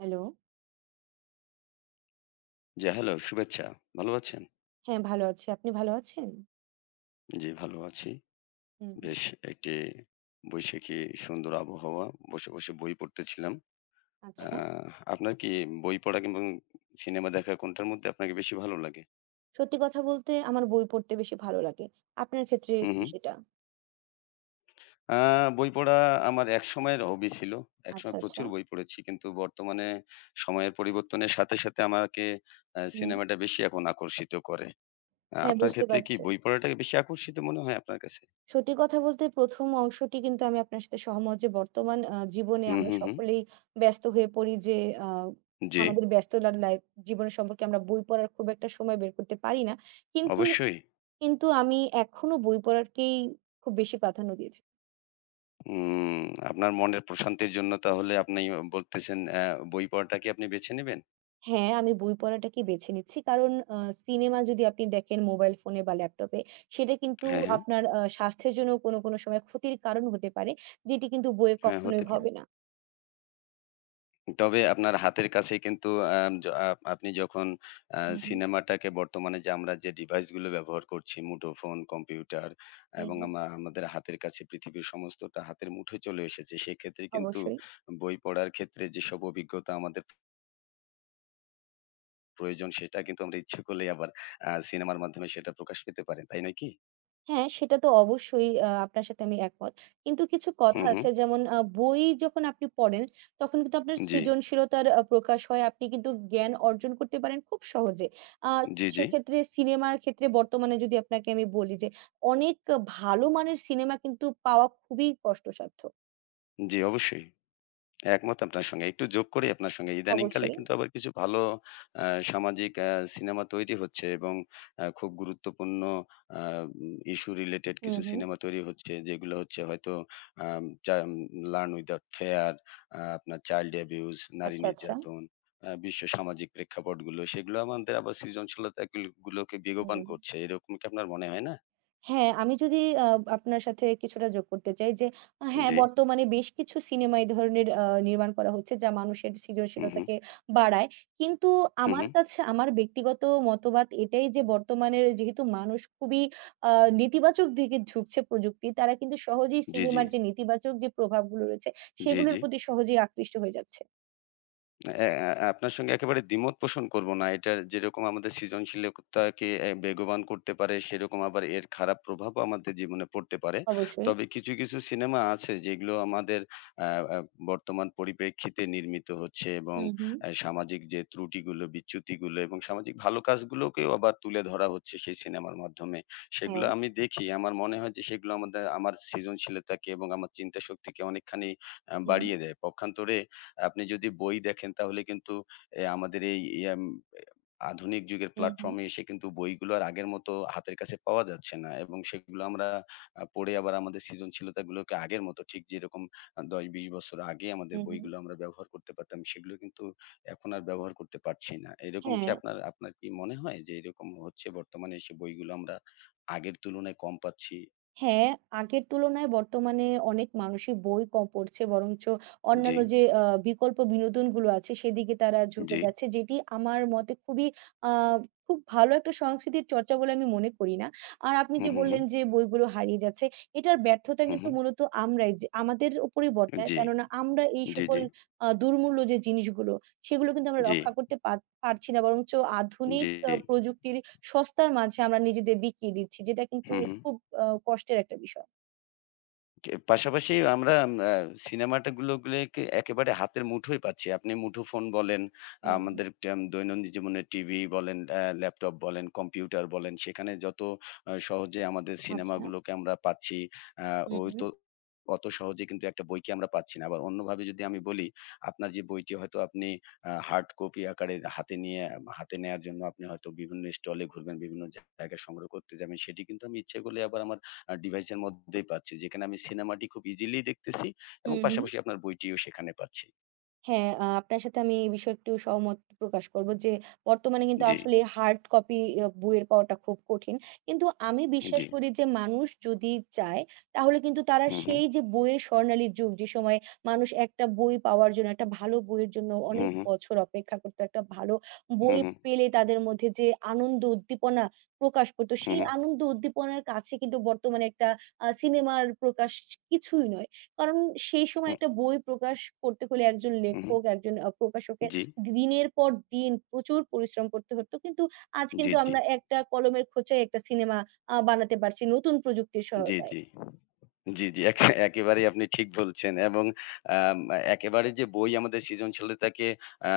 Hello. জি, hello, শুভেচ্ছা। ভালো আছেন? হ্যাঁ, ভালো আছি। আপনি ভালো আছেন? জি, ভালো আছি। হুম, হুম। বেশ একটি বৈশাখী সুন্দর আবহাওয়া। বসে বই পড়তেছিলাম। আ আচ্ছা। আপনার কি বই পড়া কিংবা সিনেমা দেখা কোনটার মধ্যে আপনাকে বেশি ভালো লাগে? সত্যি কথা বলতে আমার বই পড়তে বেশি ভালো লাগে। আপনার ক্ষেত্রে হুম, কি হুম। সেটা? আ বই পড়া আমার একসময়ের হবি ছিল। আচ্ছা, একসময় আচ্ছা। প্রচুর বই পড়েছি। কিন্তু বর্তমানে সময়ের পরিবর্তনের সাথে আমাকে হুম। সিনেমাটা বেশি এখন আকর্ষিত করে। হ্যাঁ, আপনার বুঝতে ক্ষেত্রে কি পারছি। বই পড়াটাকে বেশি আকর্ষিত মনে হয় আপনার কাছে? সত্যি কথা বলতে ১ম অংশটি কিন্তু আমি আপনার সাথে সহমত যে বর্তমান জীবনে হুম, আমরা হুম, হুম। সকলেই ব্যস্ত হয়ে পড়ি যে আ জি, আমাদের ব্যস্ততার লাইফ জীবন সম্পর্কে আমরা বই পড়ার খুব একটা সময় বের করতে পারি না। কিন্তু অবশ্যই। কিন্তু আমি এখনো বই পড়ারকেই খুব বেশি প্রাধান্য দিয়ে থাকি। হুম, আপনার মনের প্রশান্তির জন্য তাহলে আপনি বলতেছেন বই পড়াটা কি আপনি বেছে নেবেন? হ্যাঁ, আমি বই পড়াটাকে বেছে নিচ্ছি। কারণ সিনেমা যদি আপনি দেখেন মোবাইল ফোনে বা ল্যাপটপে, সেটা কিন্তু হ্যাঁ। আপনার স্বাস্থ্যের জন্য কোন, কোন সময় ক্ষতির কারণ হতে পারে। যেটি কিন্তু বইয়ে হ্যাঁ, হতে কখনোই পারে। হবে না। তবে আপনার হাতের কাছেই কিন্তু আম য আপ আপনি যখন আ হু, হু, সিনেমাটাকে বর্তমানে যে ডিভাইসগুলো ব্যবহার করছি মুঠোফোন, কম্পিউটার হু, এবং হু। আমাদের হাতের কাছে পৃথিবীর সমস্তটা হাতের মুঠোয় চলে এসেছে। সেক্ষেত্রে কিন্তু অবশ্যই। বই পড়ার ক্ষেত্রে যেসব অভিজ্ঞতা আমাদের প্রয়োজন সেটা কিন্তু আমরা ইচ্ছে করলেই আবার সিনেমার মাধ্যমে সেটা প্রকাশ পেতে পারে। তাই নয় কি? হ্যাঁ, সেটা তো অবশ্যই আপনার সাথে আমি একমত। কিন্তু কিছু কথা হুম। আছে যেমন বই যখন আপনি পড়েন, তখন কিন্তু আপনার জি। সৃজনশীলতার প্রকাশ হয়। আপনি কিন্তু জ্ঞান অর্জন করতে পারেন খুব সহজে। আ জি। সেক্ষেত্রে সিনেমার ক্ষেত্রে বর্তমানে যদি আপনাকে আমি বলি যে, অনেক ভালো মানের সিনেমা কিন্তু পাওয়া খুবই কষ্টসাধ্য। জি, অবশ্যই। একমত আপনার সঙ্গে। একটু যোগ করি আপনার সঙ্গে। ইদানিংকালে অবশ্যই। কিন্তু আবার কিছু ভালো আ সামাজিক সিনেমা তৈরি হচ্ছে এবং খুব গুরুত্বপূর্ণ আ উম issue related হুম, কিছু হুম। সিনেমা তৈরি হচ্ছে। যেগুলো হচ্ছে হয়তো আম চা Learn Without Fear, আপনার Child Abuse, নারী আচ্ছা, আচ্ছা। নির্যাতন, বিশ্ব সামাজিক প্রেক্ষাপটগুলো সেগুলো আমাদের আবার সৃজনশীলতা গুলোকে বেগবান হুম। করছে। এরকম কি আপনার মনে হয় না? হ্যাঁ, আমি যদি আ আপনার সাথে কিছুটা যোগ করতে চাই যে, হ্যাঁ, জি। বর্তমানে বেশ কিছু সিনেমা এই ধরনের নির্মাণ করা হচ্ছে যা মানুষের হু। সৃজনশীলতাকে বাড়ায়। কিন্তু হু। আমার কাছে আমার ব্যক্তিগত মতবাদ এটাই যে বর্তমানের যেহেতু মানুষ খুবই আ নেতিবাচক দিকে ঝুঁকছে প্রযুক্তির, তারা কিন্তু সহজেই জি। সিনেমার যে নেতিবাচক যে প্রভাবগুলো রয়েছে জি, সেগুলোর জি। প্রতি সহজেই আকৃষ্ট হয়ে যাচ্ছে। অ্যা অ্যা আপনার সঙ্গে একেবারে দ্বিমত পোষণ করব না। এটা যেরকম আমাদের সৃজনশীলতাকে বেগবান করতে পারে, সেরকম আবার এর খারাপ প্রভাবও আমাদের জীবনে পড়তে পারে। অবশ্যই। তবে কিছু সিনেমা আছে যেগুলো আমাদের আ আ বর্তমান পরিপ্রেক্ষিতে নির্মিত হচ্ছে এবং হুম, হুম। সামাজিক যে ত্রুটিগুলো, বিচ্যুতিগুলো এবং সামাজিক ভালো কাজগুলোকেও আবার তুলে ধরা হচ্ছে সেই সিনেমার মাধ্যমে। সেগুলো হ্যাঁ। আমি দেখি। আমার মনে হয় যে সেগুলো আমার সৃজনশীলতাকে এবং আমার চিন্তা শক্তিকে অনেকখানি হুম, বাড়িয়ে দেয়। পক্ষান্তরে আপনি যদি বই দেখেন তাহলে কিন্তু এ আমাদের এই ইয়াম আধুনিক যুগের হুম, হুম, প্ল্যাটফর্মে এসে কিন্তু বইগুলো আর আগের মতো হাতের কাছে পাওয়া যাচ্ছে না এবং সেগুলো আমরা পড়ে আবার আমাদের সৃজনশীলতাগুলোকে আগের মতো ঠিক যেরকম ১০-২০ বছর আগে আমাদের হুম, হুম। বইগুলো আমরা ব্যবহার করতে পারতাম, সেগুলো কিন্তু এখন আর ব্যবহার করতে পারছি না। এরকম কি হ্যাঁ। আপনার আপনার কি মনে হয় যে এরকম হচ্ছে বর্তমানে এসে বইগুলো আমরা আগের তুলনায় কম পাচ্ছি? হ্যাঁ, আগের তুলনায় বর্তমানে অনেক মানুষই বই কম পড়ছে বরঞ্চ জি, অন্যান্য যে বিকল্প বিনোদনগুলো আছে সেদিকে তারা ঝুঁকে জি। যাচ্ছে। যেটি আমার মতে খুবই আ খুব ভালো একটা সংস্কৃতির চর্চা বলে আমি মনে করি না। আর আপনি হু, যে হু, হু, বললেন যে বইগুলো হারিয়ে যাচ্ছে, এটার ব্যর্থতা হু। কিন্তু মূলত আমরাই যে আমাদের উপরেই বর্তায়। জি, কেননা আমরা এই জি, সকল জি, দুর্মূল্য যে জিনিসগুলো সেগুলো কিন্তু আমরা জি, রক্ষা করতে পার পারছি না বরঞ্চ আধুনিক জি। প্রযুক্তির সস্তার মাঝে আমরা নিজেদের বিকিয়ে দিচ্ছি। যেটা কিন্তু হুম। খুব কষ্টের একটা বিষয়। কে পাশাপাশি আমরা আ সিনেমাটা গুলোকে একেবারে হাতের মুঠোয় পাচ্ছি। আপনি মুঠোফোন বলেন, হুম, হুম। আমাদের দৈনন্দিন জীবনে টিভি বলেন, ল্যাপটপ বলেন, কম্পিউটার বলেন, সেখানে যত সহজে আমাদের আচ্ছা। সিনেমাগুলোকে আমরা পাচ্ছি, আ হুম, ওই হুম। তো অত সহজে কিন্তু একটা বইকে আমরা পাচ্ছি না। আবার অন্যভাবে যদি আমি বলি, আপনার যে বইটি হয়তো আপনি হার্ড কপি আকারে হাতে নিয়ে হাতে নেয়ার জন্য আপনি হয়তো বিভিন্ন স্টলে ঘুরবেন, বিভিন্ন জায়গায় সংগ্রহ করতে যাবেন। সেটি কিন্তু আমি ইচ্ছে করলে আবার আমার ডিভাইসের মধ্যেই পাচ্ছি। যেখানে আমি সিনেমাটি খুব ইজিলি দেখতেছি এবং হুম, হুম। পাশাপাশি আপনার বইটিও সেখানে পাচ্ছি। হ্যাঁ, আপনার সাথে আমি এই বিষয়ে একটু সহমত প্রকাশ করব যে, বর্তমানে কিন্তু জি, আসলে হার্ড কপি বইয়ের পাওয়াটা খুব কঠিন। কিন্তু আমি বিশ্বাস জি। করি যে মানুষ যদি চায়, তাহলে কিন্তু তারা হু, হু, সেই যে বইয়ের স্বর্ণালী যুগ, যে সময়ে মানুষ একটা বই পাওয়ার জন্য, একটা ভালো বইয়ের জন্য হু, অনেক হু, বছর অপেক্ষা করত। একটা ভালো হু, বই হু, পেলে তাদের মধ্যে যে আনন্দ উদ্দীপনা প্রকাশ করত, হু, সেই আনন্দ উদ্দীপনার কাছে কিন্তু বর্তমানে একটা সিনেমার প্রকাশ কিছুই নয়। কারণ সেই হু, সময় একটা বই প্রকাশ করতে হলে একজন হু, হু, লেখক, একজন প্রকাশকের জি, দিনের পর দিন প্রচুর পরিশ্রম করতে হতো। কিন্তু আজ জি, কিন্তু জি, আমরা একটা কলমের খোঁচায় একটা সিনেমা বানাতে পারছি নতুন প্রযুক্তির জি, সহায়তায়। জি। জি। একেবারেই আপনি ঠিক বলছেন এবং আম একেবারে যে বই আমাদের সৃজনশীলতাকে আ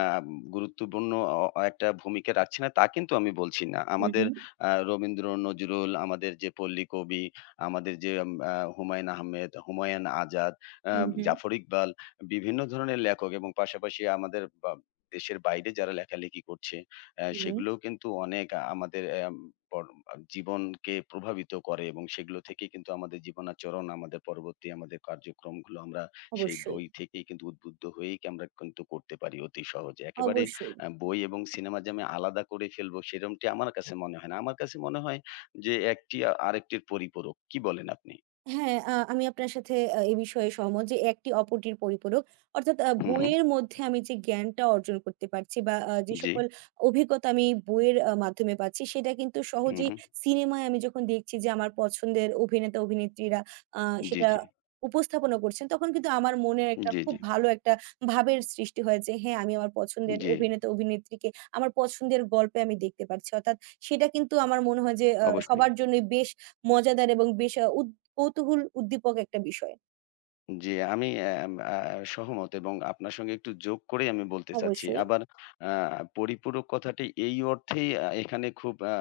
গুরুত্বপূর্ণ অ একটা ভূমিকা রাখছে না, তা কিন্তু আমি বলছি না। হু, হু। আমাদের রবীন্দ্র, নজরুল, আমাদের যে পল্লী কবি, আমাদের যে আম আ হুমায়ূন আহমেদ, হুমায়ুন আজাদ, আ হু, হু। জাফর ইকবাল বিভিন্ন ধরনের লেখক এবং পাশাপাশি আমাদের বা দেশের বাইরে যারা লেখালেখি করছে, হুম, সেগুলোও কিন্তু অনেক আমাদের পরম জীবনকে প্রভাবিত করে এবং সেগুলো থেকেই কিন্তু আমাদের জীবনাচরণ, আমাদের পরবর্তী আমাদের কার্যক্রমগুলো আমরা সেই অবশ্যই, বই থেকেই কিন্তু উদ্বুদ্ধ হয়েই কি আমরা কিন্তু করতে পারি অতি সহজে। একেবারে অবশ্যই। বই এবং সিনেমা যে আমি আলাদা করে ফেলবো সেরমটি আমার কাছে মনে হয় না। আমার কাছে মনে হয় যে একটি আরেকটির পরিপূরক। কি বলেন আপনি? হ্যাঁ, আমি আপনার সাথে এ বিষয়ে সহমত যে একটি অপরটির পরিপূরক। অর্থাৎ হু। বইয়ের মধ্যে আমি যে জ্ঞানটা অর্জন করতে পারছি বা যে জি। সকল অভিজ্ঞতা আমি বইয়ের মাধ্যমে পাচ্ছি সেটা কিন্তু হু, সহজেই হু। সিনেমায় আমি যখন দেখছি যে আমার পছন্দের অভিনেতা অভিনেত্রীরা আ জি, সেটা জি। উপস্থাপনা করছেন তখন কিন্তু আমার মনের একটা জি, খুব জি। ভালো একটা ভাবের সৃষ্টি হয় যে হ্যাঁ, আমি আমার পছন্দের জি, অভিনেতা অভিনেত্রীকে আমার পছন্দের গল্পে আমি দেখতে পারছি। অর্থাৎ সেটা কিন্তু আমার মনে হয় যে অবশ্যই। সবার জন্যই বেশ মজাদার এবং বেশ আ উদ কৌতূহল উদ্দীপক একটা বিষয়। জি, আমি এম আ সহমত এবং আপনার সঙ্গে একটু যোগ করেই আমি বলতে চাচ্ছি। অবশ্যই। আবার আ পরিপূরক কথাটি এই অর্থেই এখানে খুব আ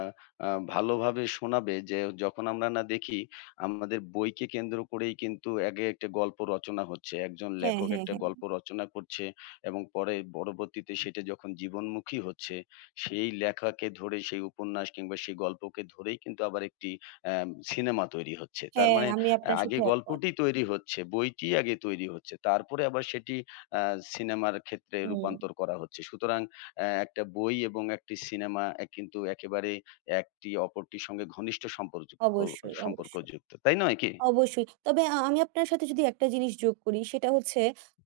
আ ভালোভাবে শোনাবে যে যখন আমরা না দেখি আমাদের বইকে কেন্দ্র করেই কিন্তু আগে একটা গল্প রচনা হচ্ছে। একজন হ্যাঁ, লেখক হ্যাঁ, একটা হ্যাঁ। গল্প রচনা করছে এবং পরবর্তীতে সেটা যখন জীবনমুখী হচ্ছে, সেই লেখাকে ধরে সেই উপন্যাস কিংবা সেই গল্পকে ধরেই কিন্তু আবার একটি সিনেমা তৈরি হচ্ছে। তার হ্যাঁ, মানে আমি আপনার আগে সাথে একমত। গল্পটি তৈরি হচ্ছে, বইটি আগে তৈরি হচ্ছে। তারপরে আবার সেটি আ সিনেমার ক্ষেত্রে হুম, রূপান্তর করা হচ্ছে। সুতরাং একটা বই এবং একটি সিনেমা কিন্তু একেবারে একটি অপরটির সঙ্গে ঘনিষ্ঠ অবশ্যই, অবশ্যই, সম্পর্কযুক্ত। তাই নয় কি? অবশ্যই। তবে আমি আপনার সাথে যদি একটা জিনিস যোগ করি সেটা হচ্ছে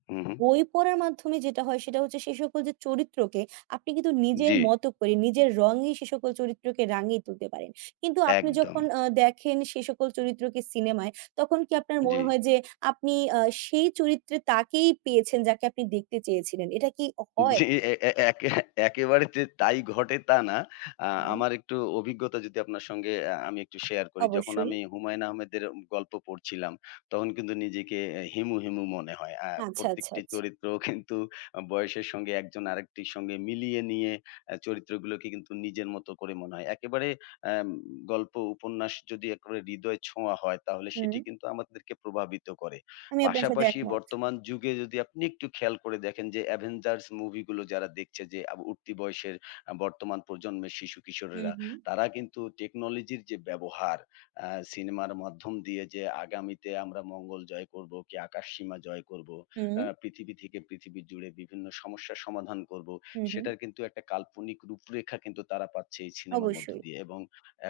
হু। বই পড়ার মাধ্যমে যেটা হয় সেটা হচ্ছে সে সকল যে চরিত্রকে আপনি কিন্তু নিজের জি, মতো করে নিজের রঙে সে সকল চরিত্রকে রাঙিয়ে তুলতে পারেন। কিন্তু আপনি একদম। যখন দেখেন সে সকল চরিত্রকে সিনেমায় তখন কি আপনার জি। মনে হয় যে আপনি সেই চরিত্রে তাকেই পেয়েছেন যাকে আপনি দেখতে চেয়েছিলেন। এটা কি হয়? জি, এ এ একে একেবারে যে তাই ঘটে তা না। আ হুম, আমার একটু অভিজ্ঞতা যদি আপনার সঙ্গে আমি একটু শেয়ার করি। যখন অবশ্যই। আমি হুমায়ূন আহমেদের গল্প পড়ছিলাম, তখন কিন্তু নিজেকে হিমু মনে হয়। আচ্ছা, আচ্ছা, প্রত্যেকটি আচ্ছা। চরিত্র কিন্তু বয়সের সঙ্গে একজন আরেকটির সঙ্গে মিলিয়ে নিয়ে চরিত্রগুলোকে কিন্তু নিজের মতো করে মনে হয়। একেবারে অ্যাম গল্প উপন্যাস যদি একেবারে হৃদয় ছোঁয়া হয়, তাহলে সেটি হুম। কিন্তু আমাদেরকে প্রভাবিত করে। আমি আপনার সাথে পাশাপাশি একমত। বর্তমান যুগে যদি আপনি একটু খেয়াল করে দেখেন যে অ্যাভেঞ্জার্স মুভিগুলো যারা দেখছে যে উঠতি বয়সের বর্তমান প্রজন্মের শিশু হুম, কিশোরেরা হুম। তারা কিন্তু টেকনোলজির যে ব্যবহার সিনেমার মাধ্যম দিয়ে যে আগামীতে আমরা মঙ্গল জয় করব কি আকাশ সীমা জয় করব, হুম, পৃথিবী থেকে পৃথিবী জুড়ে বিভিন্ন সমস্যার সমাধান করব হুম, হুম। সেটার কিন্তু একটা কাল্পনিক রূপরেখা কিন্তু তারা পাচ্ছে এই সিনেমার মধ্য অবশ্যই। দিয়ে এবং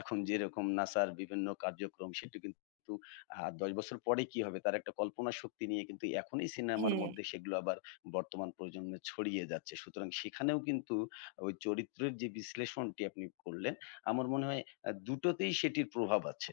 এখন যেরকম নাসার বিভিন্ন কার্যক্রম সেটি কিন্তু আর ১০ বছর পরে কি হবে তার একটা কল্পনা শক্তি নিয়ে কিন্তু এখনই সিনেমার হ্যাঁ। মধ্যে সেগুলো আবার বর্তমান প্রজন্মে ছড়িয়ে যাচ্ছে। সুতরাং সেখানেও কিন্তু ওই চরিত্রের যে বিশ্লেষণটি আপনি করলেন, আমার মনে হয় দুটোতেই সেটির প্রভাব আছে।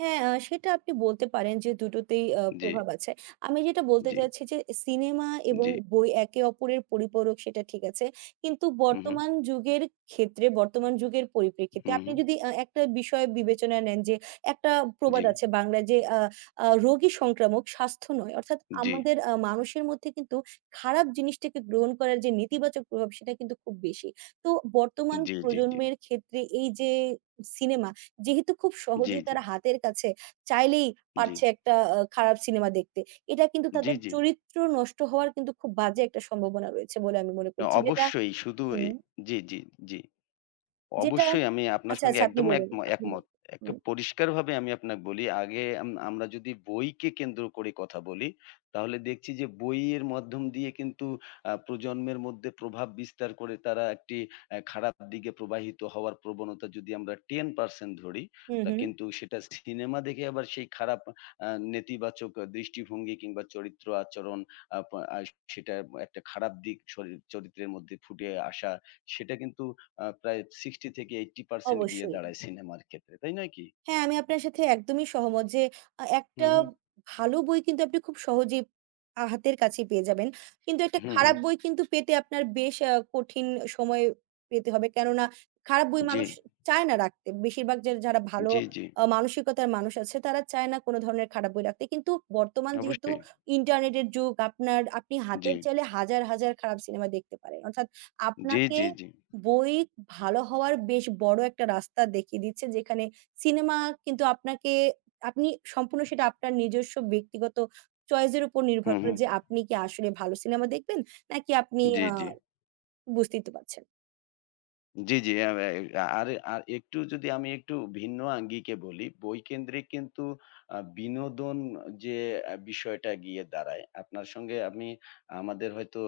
হ্যাঁ, সেটা আপনি বলতে পারেন যে দুটোতেই জি, প্রভাব আছে। আমি যেটা বলতে জি, চাচ্ছি যে সিনেমা এবং জি। বই একে অপরের পরিপূরক সেটা ঠিক আছে। কিন্তু হু, হু, বর্তমান যুগের ক্ষেত্রে, বর্তমান যুগের পরিপ্রেক্ষিতে হু, আপনি হু। যদি একটা বিষয় বিবেচনায় নেন যে একটা জি, প্রবাদ আছে বাংলায় যে আ আ "রোগী সংক্রামক, স্বাস্থ্য নয়।" অর্থাৎ জি, আমাদের মানুষের মধ্যে কিন্তু খারাপ জিনিসটাকে গ্রহণ করার যে নেতিবাচক প্রভাব সেটা কিন্তু খুব বেশি। তো বর্তমান জি, জি, জি, জি, প্রজন্মের ক্ষেত্রে এই যে সিনেমা যেহেতু খুব সহজেই জি, তারা হাতের কাছে চাইলেই জি, পারছে একটা খারাপ সিনেমা দেখতে। এটা কিন্তু জি, তাদের জি। চরিত্র নষ্ট হওয়ার কিন্তু খুব বাজে একটা সম্ভাবনা রয়েছে বলে আমি মনে করছি। যেটা অবশ্যই শুধু হুম, জি, জি, জি। যেটা অবশ্যই আমি আপনার আচ্ছা, সঙ্গে আচ্ছা আপনি একদম এক বলুন, আপনি একমত। বলুন। একটা হুম, পরিষ্কারভাবে আমি আপনাকে বলি, আগে আমরা যদি বইকে কেন্দ্র করে কথা বলি, তাহলে দেখছি যে বইয়ের মাধ্যম দিয়ে কিন্তু প্রজন্মের মধ্যে প্রভাব বিস্তার করে তারা একটি খারাপ দিকে প্রবাহিত হওয়ার প্রবণতা যদি আমরা 10% ধরি, হুম, তা হুম। কিন্তু সেটা সিনেমা দেখে আবার সেই খারাপ আ নেতিবাচক দৃষ্টিভঙ্গি কিংবা চরিত্র আচরণ আপ আ সেটা একটা খারাপ দিক শরীর চরিত্রের মধ্যে ফুটে আসা, সেটা কিন্তু প্রায় 60 থেকে 80% গিয়ে অবশ্যই। দাঁড়ায় সিনেমার ক্ষেত্রে। তাই নয় কি? হ্যাঁ, আমি আপনার সাথে একদমই সহমত যে হু, একটা হু, ভালো বই কিন্তু আপনি খুব সহজেই হাতের কাছে পেয়ে যাবেন। কিন্তু একটা হু, একদম। হু। খারাপ বই কিন্তু পেতে আপনার বেশ কঠিন সময় পেতে হবে। কেননা খারাপ বই জি, মানুষ চায় না রাখতে। বেশিরভাগ যে যারা ভালো জি। মানসিকতার মানুষ আছে তারা চায় না কোনো ধরনের খারাপ বই রাখতে। কিন্তু বর্তমান যেহেতু অবশ্যই। ইন্টারনেটের যুগ আপনার আপনি জি। হাতের চাইলে হাজার, হাজার খারাপ সিনেমা দেখতে পারেন। অর্থাৎ জি, আপনাকে জি, জি। বই ভালো হওয়ার বেশ বড় একটা রাস্তা দেখিয়ে দিচ্ছে যেখানে সিনেমা কিন্তু আপনাকে আপনি সম্পূর্ণ সেটা আপনার নিজস্ব ব্যক্তিগত চয়েস এর উপর হু, নির্ভর হু। করে যে আপনি কি আসলে ভালো সিনেমা দেখবেন নাকি আপনি জি, আ জি। বুঝতেই তো পারছেন। জি। আ আ আর আর একটু যদি আমি একটু ভিন্ন আঙ্গিকে বলি, বইকেন্দ্রিক কিন্তু বিনোদন যে বিষয়টা গিয়ে দাঁড়ায়, আপনার সঙ্গে আমাদের হয়তো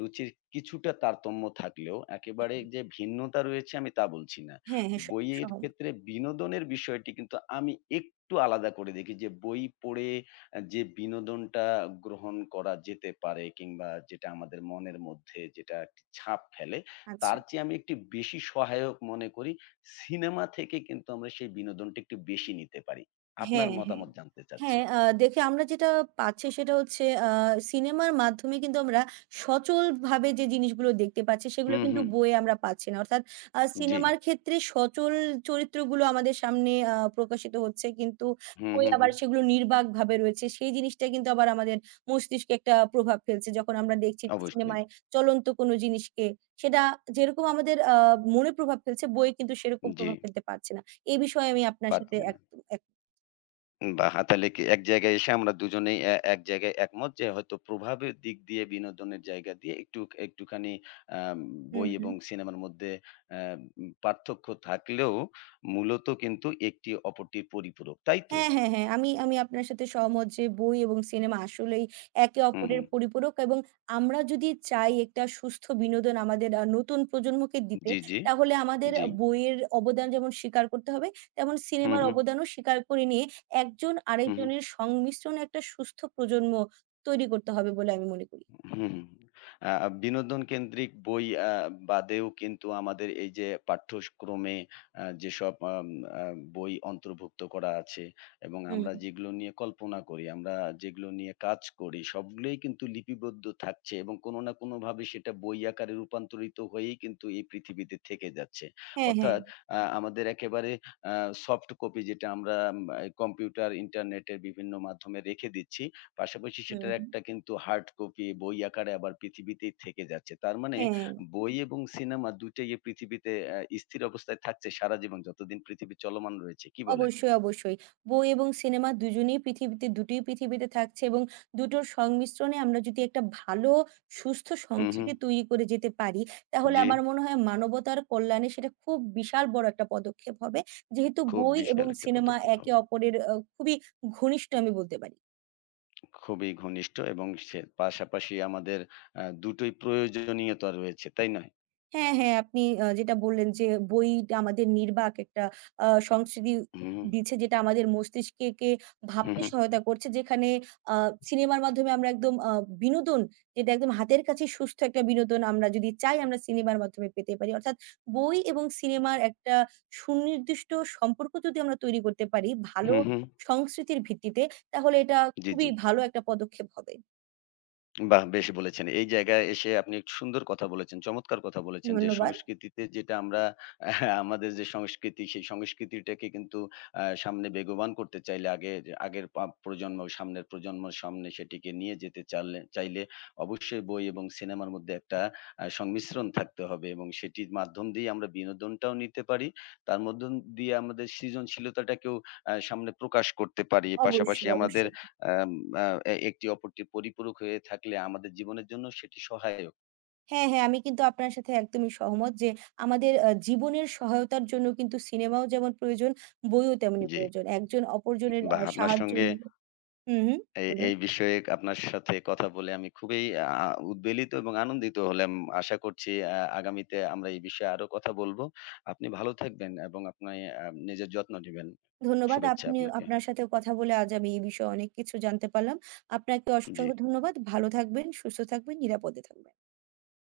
রুচির কিছুটা তারতম্য থাকলেও একেবারে যে ভিন্নতা রয়েছে আমি তা বলছি না। হ্যাঁ, হ্যাঁ, বইয়ের সহমত। ক্ষেত্রে বিনোদনের বিষয়টি কিন্তু আমি একটু আলাদা করে দেখি যে বই পড়ে যে বিনোদনটা গ্রহণ করা যেতে পারে কিংবা যেটা আমাদের মনের মধ্যে যেটা একটি ছাপ ফেলে আচ্ছা। তার চেয়ে আমি একটি বেশি সহায়ক মনে করি সিনেমা থেকে কিন্তু আমরা সেই বিনোদনটা একটু বেশি নিতে পারি। আপনার হ্যাঁ, হ্যাঁ। মতামত জানতে চাচ্ছি। হ্যাঁ, দেখে আমরা যেটা পাচ্ছি সেটা হচ্ছে সিনেমার মাধ্যমে কিন্তু আমরা সচলভাবে যে জিনিসগুলো দেখতে পাচ্ছি সেগুলো হুম, কিন্তু হুম। বইয়ে আমরা পাচ্ছি না। অর্থাৎ জি। সিনেমার ক্ষেত্রে সচল চরিত্রগুলো আমাদের সামনে প্রকাশিত হচ্ছে। কিন্তু হুম, বইয়ে হুম, আবার হুম। সেগুলো নির্বাকভাবে রয়েছে। সেই জিনিসটা কিন্তু আবার আমাদের মস্তিষ্কে একটা প্রভাব ফেলছে। যখন আমরা দেখছি অবশ্যই। সিনেমায় চলন্ত কোনো জিনিসকে সেটা যেরকম আমাদের মনে প্রভাব ফেলছে বইয়ে কিন্তু সেরকম জি, প্রভাব ফেলতে পারছে না। এ বিষয়ে আমি আপনার সাথে পারছে না। এক এক বাহ! তাহলে কি এক জায়গায় এসে আমরা দুজনেই এক জায়গায় একমত যে হয়তো প্রভাবের দিক দিয়ে বিনোদনের জায়গা দিয়ে একটু একটুখানি আম বই হুম, হুম। এবং সিনেমার মধ্যে আ উম পার্থক্য থাকলেও মূলত কিন্তু একটি অপরটির পরিপূরক। তাই তো? হ্যাঁ, হ্যাঁ, হ্যাঁ। আমি আমি আপনার সাথে সহমত যে বই এবং সিনেমা আসলেই একে হুম, অপরের হুম। পরিপূরক এবং আমরা যদি চাই একটা সুস্থ বিনোদন আমাদের নতুন প্রজন্মকে দিতে, জি, জি, তাহলে আমাদের জি। বইয়ের অবদান যেমন স্বীকার করতে হবে, তেমন হুম, সিনেমার হুম। অবদানও স্বীকার করে নিয়ে একজন হুম, হুম, আরেকজনের সংমিশ্রণে একটা সুস্থ প্রজন্ম তৈরি করতে হবে বলে আমি মনে করি। হুম। আ বিনোদন কেন্দ্রিক বই বাদেও কিন্তু আমাদের এই যে পাঠ্যক্রমে আ যেসব আম আ বই অন্তর্ভুক্ত করা আছে এবং হুম, আমরা যেগুলো নিয়ে কল্পনা করি, আমরা যেগুলো নিয়ে কাজ করি সবগুলোই কিন্তু লিপিবদ্ধ থাকছে এবং কোনো না কোনোভাবে সেটা বই আকারে রূপান্তরিত হয়েই কিন্তু এই পৃথিবীতে থেকে যাচ্ছে। হ্যাঁ, হ্যাঁ। অর্থাৎ আমাদের একেবারে আ সফট কপি যেটা আমরা কম্পিউটার, ইন্টারনেটের বিভিন্ন মাধ্যমে রেখে দিচ্ছি পাশাপাশি হুম, সেটার হুম। একটা কিন্তু হার্ড কপি বই আকারে আবার পৃথিবীতেই থেকে যাচ্ছে। তার মানে হ্যাঁ। বই এবং সিনেমা ২ টাই এই পৃথিবীতে স্থির অবস্থায় থাকছে সারা জীবন যতদিন পৃথিবী চলমান রয়েছে। কি বলেন? অবশ্যই, অবশ্যই। বই এবং সিনেমা দুজনেই পৃথিবীতে দুটোই পৃথিবীতে থাকছে এবং দুটোর সংমিশ্রণে আমরা যদি একটা ভালো সুস্থ হুম। সংস্কৃতি তৈরি করে যেতে পারি, তাহলে জি। আমার মনে হয় মানবতার কল্যাণে সেটা খুব বিশাল বড় একটা পদক্ষেপ হবে। যেহেতু খুব বই বিশাল এবং একটা সিনেমা পদক্ষেপ একে হবে। অপরের খুবই ঘনিষ্ঠ আমি বলতে পারি। খুবই ঘনিষ্ঠ এবং সে পাশাপাশি আমাদের দুটোই প্রয়োজনীয়তা রয়েছে। তাই নয়? হ্যাঁ, হ্যাঁ, আপনি যেটা বললেন যে বইটা আমাদের নির্বাক একটা সংস্কৃতি হুম, হুম, দিচ্ছে যেটা আমাদের মস্তিষ্ককে হুম, ভাবতে হুম, সহায়তা করছে। যেখানে আ সিনেমার মাধ্যমে আমরা একদম বিনোদন যেটা একদম হাতের কাছে সুস্থ একটা বিনোদন আমরা যদি চাই আমরা সিনেমার মাধ্যমে পেতে পারি। অর্থাৎ বই এবং সিনেমার একটা সুনির্দিষ্ট সম্পর্ক যদি আমরা তৈরি করতে পারি ভালো হুম। হুম, সংস্কৃতির ভিত্তিতে তাহলে এটা জি, খুবই জি। ভালো একটা পদক্ষেপ হবে। বাহ! বেশ বলেছেন। এই জায়গায় এসে আপনি একটু সুন্দর কথা বলেছেন, চমৎকার কথা বলেছেন যে ধন্যবাদ। সংস্কৃতিতে যেটা আমরা আহ, আমাদের যে সংস্কৃতি, সেই সংস্কৃতিটাকে কিন্তু সামনে বেগবান করতে চাইলে আগের আগের পা প্রজন্ম, সামনের প্রজন্মের সামনে সেটিকে নিয়ে যেতে চালে চাইলে অবশ্যই বই এবং সিনেমার মধ্যে একটা সংমিশ্রণ থাকতে হবে এবং সেটির মাধ্যম দিয়ে আমরা বিনোদনটাও নিতে পারি। তার মধ্য দিয়ে আমাদের সৃজনশীলতাটাকেও সামনে প্রকাশ করতে পারি। পাশাপাশি অবশ্যই, আমাদের অবশ্যই। আম আ এ একটি অপরটির পরিপূরক হয়ে থাকলে আমাদের জীবনের জন্য সেটি সহায়ক। হ্যাঁ, হ্যাঁ, আমি কিন্তু আপনার সাথে একদমই সহমত যে আমাদের জীবনের সহায়তার জন্য কিন্তু সিনেমাও যেমন প্রয়োজন, বইও তেমনি জি, প্রয়োজন। একজন অপরজনের বাহ! আপনার সাহায্য সঙ্গে নিয়ে হুম, হুম, এই বলুন। এই বিষয়ে আপনার সাথে কথা বলে আমি খুবই আ উদ্বেলিত এবং আনন্দিত হলাম। আশা করছি আগামীতে আমরা এই বিষয়ে আরো কথা বলব। আপনি ভালো থাকবেন এবং আপনি নিজের যত্ন নিবেন। ধন্যবাদ। শুভেচ্ছা আপনি আপনাকে। আপনার সাথেও কথা বলে আজ আমি এই বিষয়ে অনেক কিছু জানতে পারলাম। আপনাকে জি। অসংখ্য ধন্যবাদ। ভালো থাকবেন, সুস্থ থাকবেন, নিরাপদে থাকবেন।